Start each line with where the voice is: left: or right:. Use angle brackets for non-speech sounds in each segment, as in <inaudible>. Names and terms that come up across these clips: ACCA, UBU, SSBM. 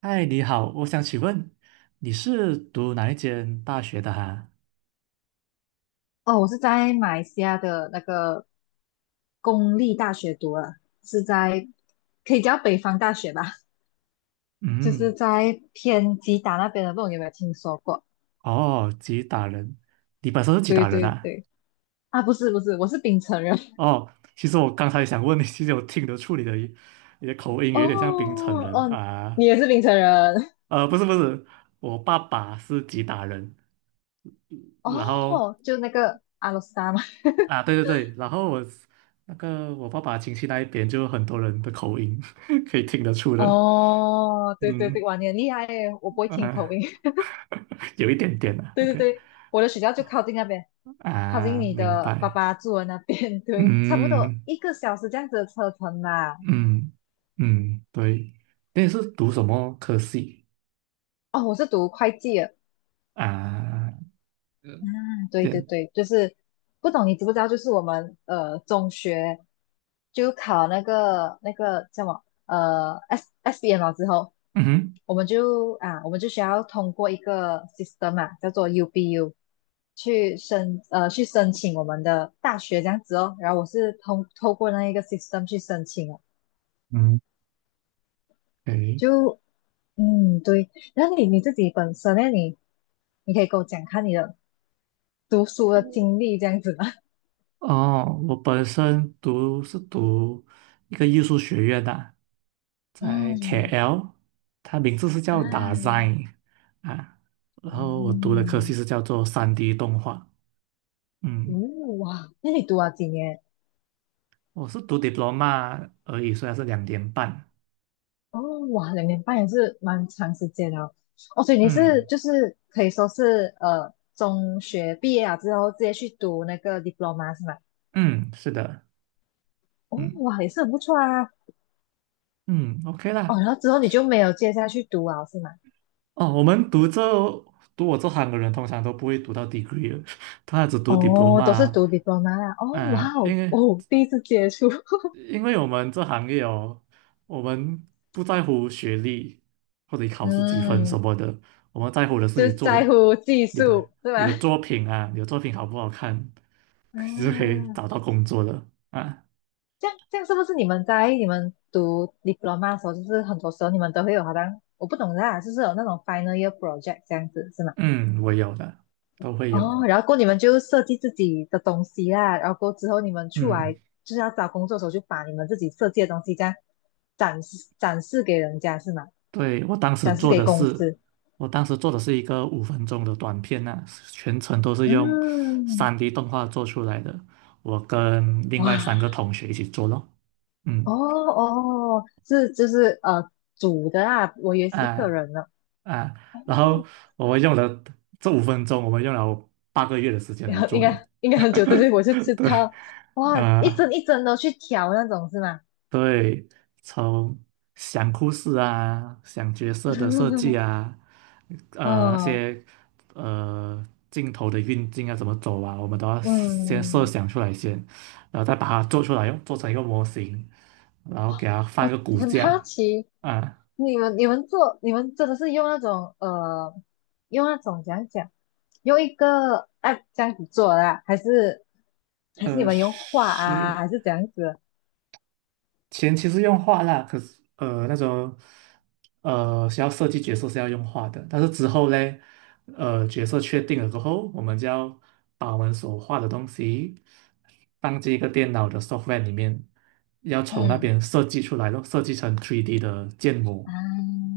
right: 嗨，你好，我想请问你是读哪一间大学的哈？
left: 哦，我是在马来西亚的那个公立大学读了，是在可以叫北方大学吧，<laughs> 就是
right: 嗯，
left: 在偏吉打那边的，不懂有没有听说过？
right: 哦，吉打人，你本身是吉
left: 对
right: 打人
left: 对
right: 啊？
left: 对，啊，不是不是，我是槟城人。
right: 哦，其实我刚才想问你，其实我听得出你的口
left: <laughs>
right: 音
left: 哦
right: 有点像槟城人
left: 嗯，
right: 啊。
left: 你也是槟城人？
right: 不是不是，我爸爸是吉打人，
left: <laughs>
right: 然后
left: 哦，就那个阿罗斯达嘛。
right: 啊，对对对，然后我那个我爸爸亲戚那一边就很多人的口音 <laughs> 可以听得出的，
left: 哦，对对对，
right: 嗯
left: 哇，你很厉害耶，我不会听口
right: 啊，
left: 音。
right: 有一点点
left: <laughs>
right: 啊
left: 对对
right: ，OK。
left: 对，我的学校就靠近那边，靠近
right: 啊，
left: 你
right: 明
left: 的爸
right: 白。
left: 爸住的那边，<laughs> 对，差不多
right: 嗯
left: 一个小时这样子的车程吧。
right: 嗯嗯，对。那你是读什么科系
left: 哦，我是读会计的。
right: 啊？
left: 嗯，
right: 嗯
left: 对对
right: 对，
left: 对，就是不懂你知不知道？就是我们中学就考那个叫什么SSBM 了之后，
right: 嗯哼
left: 我们就需要通过一个 system 嘛、叫做 UBU 去申请我们的大学这样子哦。然后我是透过那一个 system 去申请哦，
right: 嗯，诶，
left: 就嗯对。然后你自己本身呢，你可以跟我讲看你的读书的经历这样子吗？
right: 哦，我本身读是读一个艺术学院的，在
left: 嗯
right: KL，它名字是
left: 啊，
right: 叫 Design 啊，然后我读的科系
left: 嗯，
right: 是叫做三 d 动画。嗯，
left: 嗯哇，那你读了几年？
right: 我是读 diploma 而已，虽然是2年半。
left: 哦，哇，2年半也是蛮长时间了。哦，所以你是
right: 嗯
left: 就是可以说是中学毕业了之后直接去读那个 diploma 是吗？
right: 嗯，是的。
left: 哦，
right: 嗯
left: 哇，也是很不错啊。
right: 嗯，OK
left: 哦，
right: 啦。
left: 然后之后你就没有接下去读啊，是吗？
right: 哦，我们读我这行的人通常都不会读到 degree 的 <laughs> 他只读 diploma
left: 哦，都是
right: 啊。
left: 读 diploma 啦。哦，哇
right: 呃因
left: 哦，
right: 为
left: 哦，第一次接触，
right: 因为我们这行业哦，我们不在乎学历或者你
left: <laughs>
right: 考试几分什
left: 嗯，
right: 么的，我们在乎的
left: 就
right: 是你
left: 是
right: 做
left: 在
right: 的
left: 乎技
right: 你的
left: 术是
right: 你
left: 吧？
right: 的作品啊，你的作品好不好看，<laughs> 你是可以
left: 嗯。
right: 找到工作的啊。
left: 这样是不是你们读 diploma 的时候，就是很多时候你们都会有好像我不懂啦，就是有那种 final year project 这样子是吗？
right: 嗯，我有的，都会有。
left: 哦，然后过后你们就设计自己的东西啦，然后过后之后你们出来
right: 嗯。
left: 就是要找工作的时候，就把你们自己设计的东西这样展示展示给人家是吗？
right: 对，我当时
left: 展示
right: 做
left: 给
right: 的
left: 公
right: 是，
left: 司。
right: 我当时做的是一个五分钟的短片呐、全程都是用
left: 嗯，
right: 三 d 动画做出来的。我跟另外
left: 哇，
right: 三个同学一起做咯，
left: 哦
right: 嗯
left: 哦，是就是组的啊，我以为是一个
right: 啊
left: 人呢。
right: 啊，然
left: 哦，
right: 后我们用了这五分钟，我们用了8个月的时
left: <laughs>
right: 间来
left: 然后应
right: 做的。
left: 该应该很久，之前
right: <laughs>
left: 我就知
right: 对
left: 道，哇，一
right: 啊、
left: 针一针的去挑那种是吗？
right: 对，从想故事啊，想角色的设计
left: <laughs>
right: 啊，那
left: 嗯
right: 些呃镜头的运镜啊，怎么走啊，我们都要先设
left: 嗯，
right: 想出来先，然后再把它做出来，用做成一个模型，然后给它放一
left: 我
right: 个骨
left: 很好
right: 架
left: 奇，
right: 啊，
left: 你们真的是用那种用那种怎样讲，用一个 app 这样子做的啊，还是你们用画啊，
right: 是。
left: 还是怎样子？
right: 前期是用画啦，可是那种需要设计角色是要用画的，但是之后嘞，角色确定了过后，我们就要把我们所画的东西放进一个电脑的 software 里面，要从那
left: 嗯
right: 边设计出来咯，设计成 3D 的建模。
left: 啊，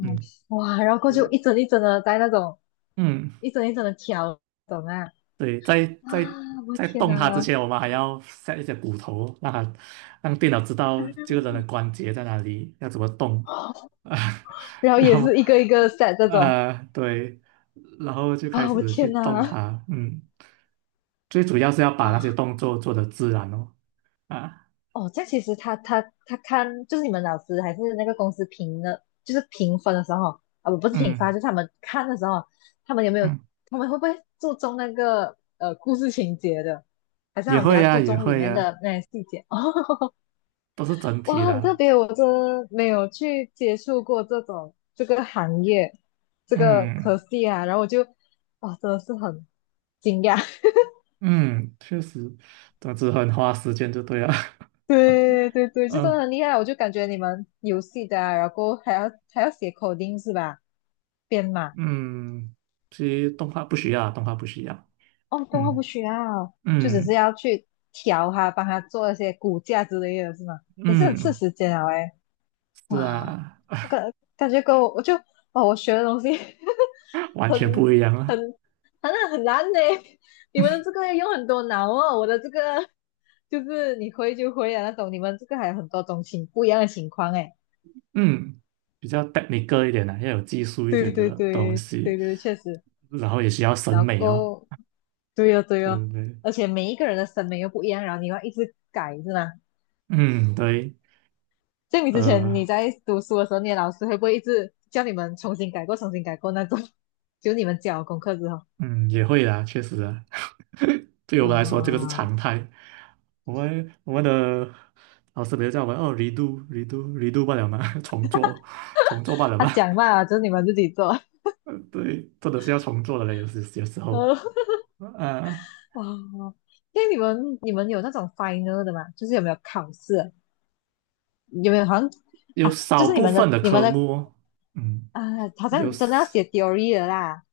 right: 嗯
left: 哇，然后过去一针一针的在那种
right: 嗯，
left: 一针一针的挑，懂啊？
right: 对，在
left: 啊，
right: 在
left: 我的
right: 在
left: 天
right: 动
left: 哪！
right: 它之前，我们还要 set 一些骨头哦，让电脑知道这个人的关节在哪里，要怎么动啊，<laughs>
left: 然后
right: 然
left: 也
right: 后
left: 是一个一个 set 这种
right: 对，然后就开
left: 啊，我
right: 始去
left: 天
right: 动
left: 哪
right: 它，嗯，最主要是要把那些
left: 啊
right: 动作做得自然哦，啊，
left: 哦，这样其实他看就是你们老师还是那个公司评的，就是评分的时候啊，不是评分啊
right: 嗯
left: 就是他们看的时候，他们有没有
right: 嗯，
left: 他们会不会注重那个故事情节的，还是他
right: 也
left: 们比
right: 会
left: 较
right: 呀、
left: 注
right: 也
left: 重里
right: 会
left: 面的
right: 呀、
left: 那些细节？<laughs> 哦，
right: 都是整体
left: 哇，很特
right: 的，
left: 别，我真的没有去接触过这种这个行业这个科
right: 嗯
left: 系啊，然后我就哇，真的是很惊讶。
right: 嗯，确实，总之很花时间就对了，
left: <laughs> 对对对，
right: <laughs>
left: 这真的
right: 嗯
left: 很厉害，我就感觉你们游戏的啊然后还要写 coding 是吧？编码
right: 嗯，其实动画不需要，动画不需要，
left: 哦，动画不
right: 嗯
left: 需要，就只是
right: 嗯
left: 要去调它，帮他做一些骨架之类的，是吗？也是很吃
right: 嗯，
left: 时间啊，哎，
right: 是
left: 哇，
right: 啊，
left: 我感觉跟我就哦，我学的东西
right: <laughs>
left: <laughs>
right: 完
left: 很
right: 全不一样
left: 很
right: 啊。
left: 很难呢。你们的这个要用很多脑哦，我的这个 <laughs> 就是你会就会啊那种，你们这个还有很多种情不一样的情况哎。
right: 嗯，比较 technical 一点的、要有技术一
left: 对对
right: 点的东
left: 对
right: 西，
left: 对对，确实。
right: 然后也需要审
left: 然
right: 美哦，
left: 后，对呀、对
right: 对
left: 呀、
right: 不对？
left: 而且每一个人的审美又不一样，然后你要一直改，是吗？
right: 嗯，对，
left: 像你之前你
right: 呃，
left: 在读书的时候，你的老师会不会一直叫你们重新改过、重新改过那种？<laughs> 就你们交功课之后，
right: 嗯，也会啦，确实啊，<laughs> 对我们来说这个是
left: 哇，
right: 常态。我们的老师比如叫我们哦，redo redo redo 罢了嘛，<laughs> 重做重做罢了
left: 他
right: 嘛，
left: 讲嘛，就是你们自己做，<laughs>
right: <laughs> 对，真的是要重做的嘞，有时候，
left: 呃，
right: 呃，
left: 哇，因为你们有那种 final 的嘛，就是有没有考试？有没有好像
right: 有
left: 啊？就
right: 少
left: 是你
right: 部
left: 们
right: 分
left: 的
right: 的
left: 你们
right: 科
left: 的
right: 目哦，嗯，
left: 啊，好
right: 有。
left: 像真的要写 theory 的啦，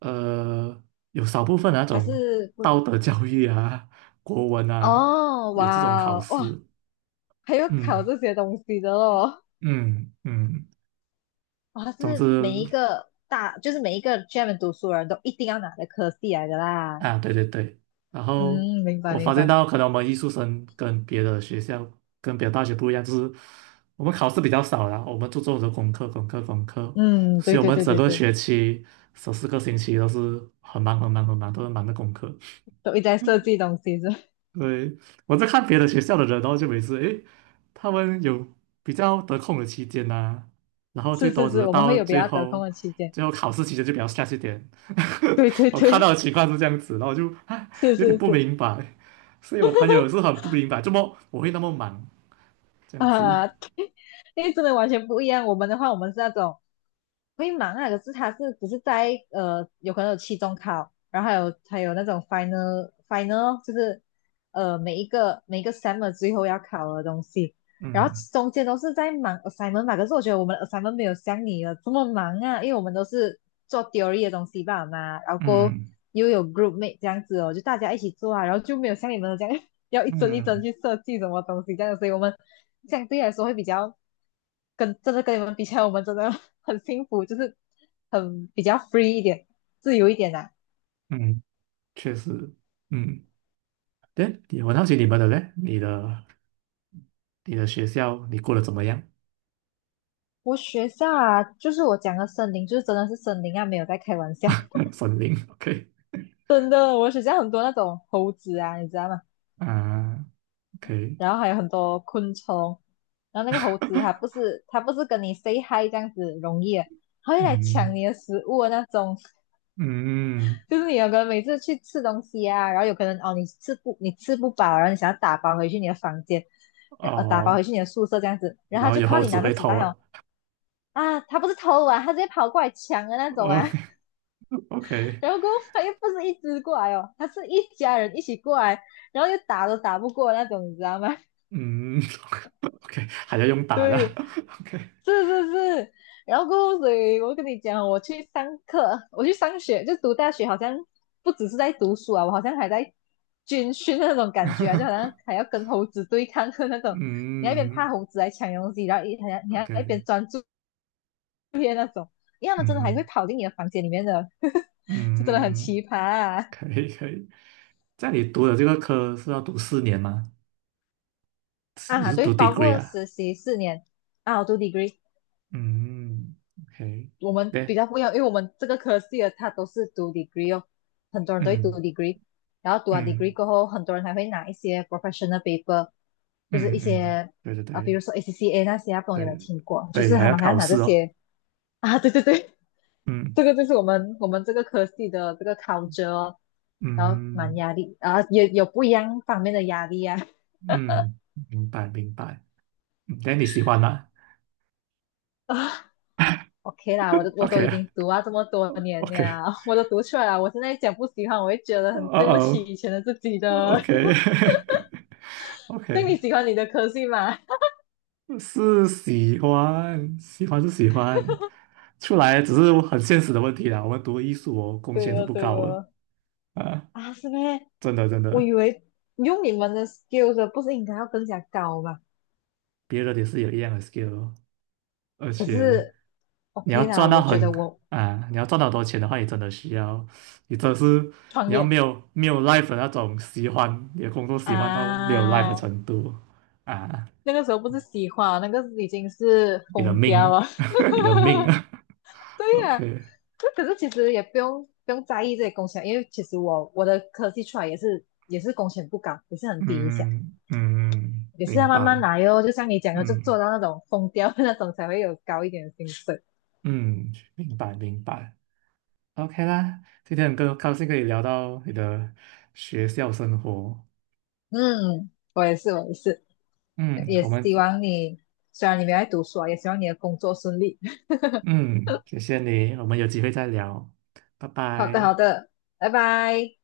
right: 呃，有少部分那
left: 还
right: 种
left: 是不
right: 道德教育啊、国文啊，
left: 哦，
right: 有这种
left: 哇
right: 考
left: 哦，哇，
right: 试。
left: 还有考
right: 嗯
left: 这些东西的哦，
right: 嗯嗯，
left: 哇，
right: 总
left: 是
right: 之
left: 每一个大，就是每一个专门读书的人都一定要拿的科系来的啦。
right: 啊，对对对。然后
left: 嗯，明白
right: 我
left: 明
right: 发现
left: 白。
right: 到，可能我们艺术生跟别的学校、跟别的大学不一样，就是我们考试比较少啦，我们注重的功课、功课、功课，
left: 嗯，
right: 所
left: 对
right: 以我
left: 对
right: 们
left: 对
right: 整
left: 对
right: 个
left: 对，
right: 学期14个星期都是很忙、很忙、很忙，都是忙的功课。
left: 都一直在设计东西是吧
right: 对，我在看别的学校的人，然后就每次诶，他们有比较得空的期间呐、然
left: <laughs>
right: 后最
left: 是
right: 多
left: 是
right: 只
left: 是，
right: 是
left: 我们
right: 到
left: 会有比
right: 最
left: 较得空
right: 后
left: 的期间。
right: 最后考试期间就比较 s t r e 一点。
left: 对
right: <laughs>
left: 对
right: 我看到
left: 对，
right: 的情况是这样子，然后我就
left: <laughs> 是
right: 有点
left: 是
right: 不
left: 是
right: 明白，所以我朋友也是很不明白，怎么我会那么忙这样子。
left: 啊，<laughs> 因为真的完全不一样。我们的话，我们是那种。会忙啊，可是他是只是在有可能有期中考，然后还有那种 final，就是每一个 summer 最后要考的东西，然后
right: 嗯
left: 中间都是在忙 assignment 吧。可是我觉得我们的 assignment 没有像你的这么忙啊，因为我们都是做 theory 的东西吧嘛，然后过后
right: 嗯
left: 又有 group mate 这样子哦，就大家一起做啊，然后就没有像你们的这样 <laughs> 要一帧一帧
right: 嗯
left: 去设计什么东西这样，所以我们相对来说会比较。真的跟你们比起来，我们真的很幸福，就是很比较 free 一点，自由一点啦、
right: 嗯，确实，嗯，对，我好奇你们的嘞，你的学校你过得怎么样？
left: 我学校啊，就是我讲的森林，就是真的是森林啊，没有在开玩笑，
right: <laughs> 森林，OK
left: <laughs> 真的，我学校很多那种猴子啊，你知道吗？
right: 啊，OK。
left: 然后还有很多昆虫，然后那个猴子它不是跟你 say hi 这样子容易的它会来抢
right: 嗯
left: 你的食物的那种。
right: 嗯
left: 就是你有可能每次去吃东西啊，然后有可能哦，你吃不饱，然后你想要打包回去你的房间，打包回
right: 哦，
left: 去你的宿舍这样子，然后
right: 然
left: 他
right: 后
left: 就
right: 以
left: 看到
right: 后
left: 你
right: 只
left: 拿着
right: 会
left: 纸
right: 投
left: 袋
right: 啊。
left: 哦，啊，他不是偷啊，他直接跑过来抢的那种
right: 哦
left: 啊，<laughs>
right: <laughs>，OK，
left: 然后过后他又不是一只过来哦，他是一家人一起过来，然后又打都打不过那种，你知道吗？
right: 嗯 <laughs>，OK，还要用打的
left: 对，
right: <laughs>，OK，
left: 是是是，然后过后所以我跟你讲，我去上课，我去上学，就读大学，好像不只是在读书啊，我好像还在军训的那种感觉啊，就好像
right: <laughs>
left: 还要跟猴子对抗的那种，你那一边
right: 嗯
left: 怕猴子来抢东西，然后一还要你还要一
right: ，OK，
left: 边专注，因为他们真的还会
right: 嗯
left: 跑进你的房间里面的，<laughs> 就真的很
right: 嗯，
left: 奇葩啊！
right: 可以可以。在你读的这个科是要读4年吗？是你
left: 啊，
right: 是
left: 对，
right: 读
left: 包
right: degree
left: 括
right: 啊？
left: 实习4年啊，我读 degree，
right: 嗯，OK，
left: 我们比
right: 对，
left: 较不一样，因为我们这个科系的它都是读 degree 哦，很多人都会读
right: 嗯
left: degree，然后读完 degree
right: 嗯
left: 过后，很多人还会拿一些 professional paper，就是一
right: 嗯嗯，
left: 些
right: 对对
left: 啊，比
right: 对
left: 如说 ACCA 那些啊，不懂有没有
right: 对
left: 听过？就
right: 对，
left: 是
right: 还
left: 他
right: 要
left: 们还要
right: 考
left: 拿这
right: 试哦。
left: 些 <laughs> 啊，对对对，
right: 嗯
left: 这个就是我们这个科系的这个 culture，哦然后蛮
right: 嗯。
left: 压力啊，也有不一样方面的压力啊。
right: 嗯，明白明白。嗯那你喜欢啦
left: <laughs> OK 啦，我都
right: o
left: 我都已
right: k
left: 经读啊这么多年
right: OK，
left: 了，<laughs> 我都读出来了。我现在讲不喜欢，我会觉得很对不起
right: 哦
left: 以前的自己
right: 哦
left: 的。
right: ，OK <laughs> OK，
left: <laughs> 所你喜欢你的科系吗？<laughs>
right: 是喜欢，喜欢是喜欢，出来只是很现实的问题啦。我们读艺术哦，工
left: 对
right: 钱是
left: 哦，
right: 不
left: 对
right: 高的
left: 哦。
right: 啊，
left: 啊，是咩？
right: 真的真
left: 我
right: 的，
left: 以为用你们的 skills 不是应该要更加高吗？
right: 别人也是有一样的 skill，哦而
left: 可
right: 且
left: 是
right: 你要
left: OK 啦，
right: 赚到
left: 我觉
right: 很
left: 得我
right: 你要赚到很多钱的话，你真的需要，你真的是
left: 创
right: 你要
left: 业
right: 没有 life 的那种喜欢，你的工作喜欢到没有 life 的
left: 啊，
right: 程度啊，
left: 那个时候不是喜欢，那个已经是
right: 你的
left: 疯掉
right: 命，
left: 了。
right: <laughs> 你的命
left: <laughs>
right: 啊
left: 对呀、
right: ，OK，
left: 那可是其实也不用在意这些工钱，因为其实我的科技出来也是工钱不高，也是很低一下，
right: 嗯嗯，
left: 也是要
right: 明
left: 慢慢
right: 白，
left: 来哟。就像你讲的，就做
right: 嗯
left: 到那种疯掉的那种才会有高一点的薪水。
right: 嗯，明白明白，OK 啦，今天很高兴可以聊到你的学校生活，
left: 嗯，我也是，我也是，
right: 嗯，
left: 也
right: 我们
left: 希望你虽然你没有在读书啊，也希望你的工作顺利。
right: 嗯，谢谢你，我们有机会再聊，拜
left: <laughs> 好的，
right: 拜。
left: 好的，拜拜。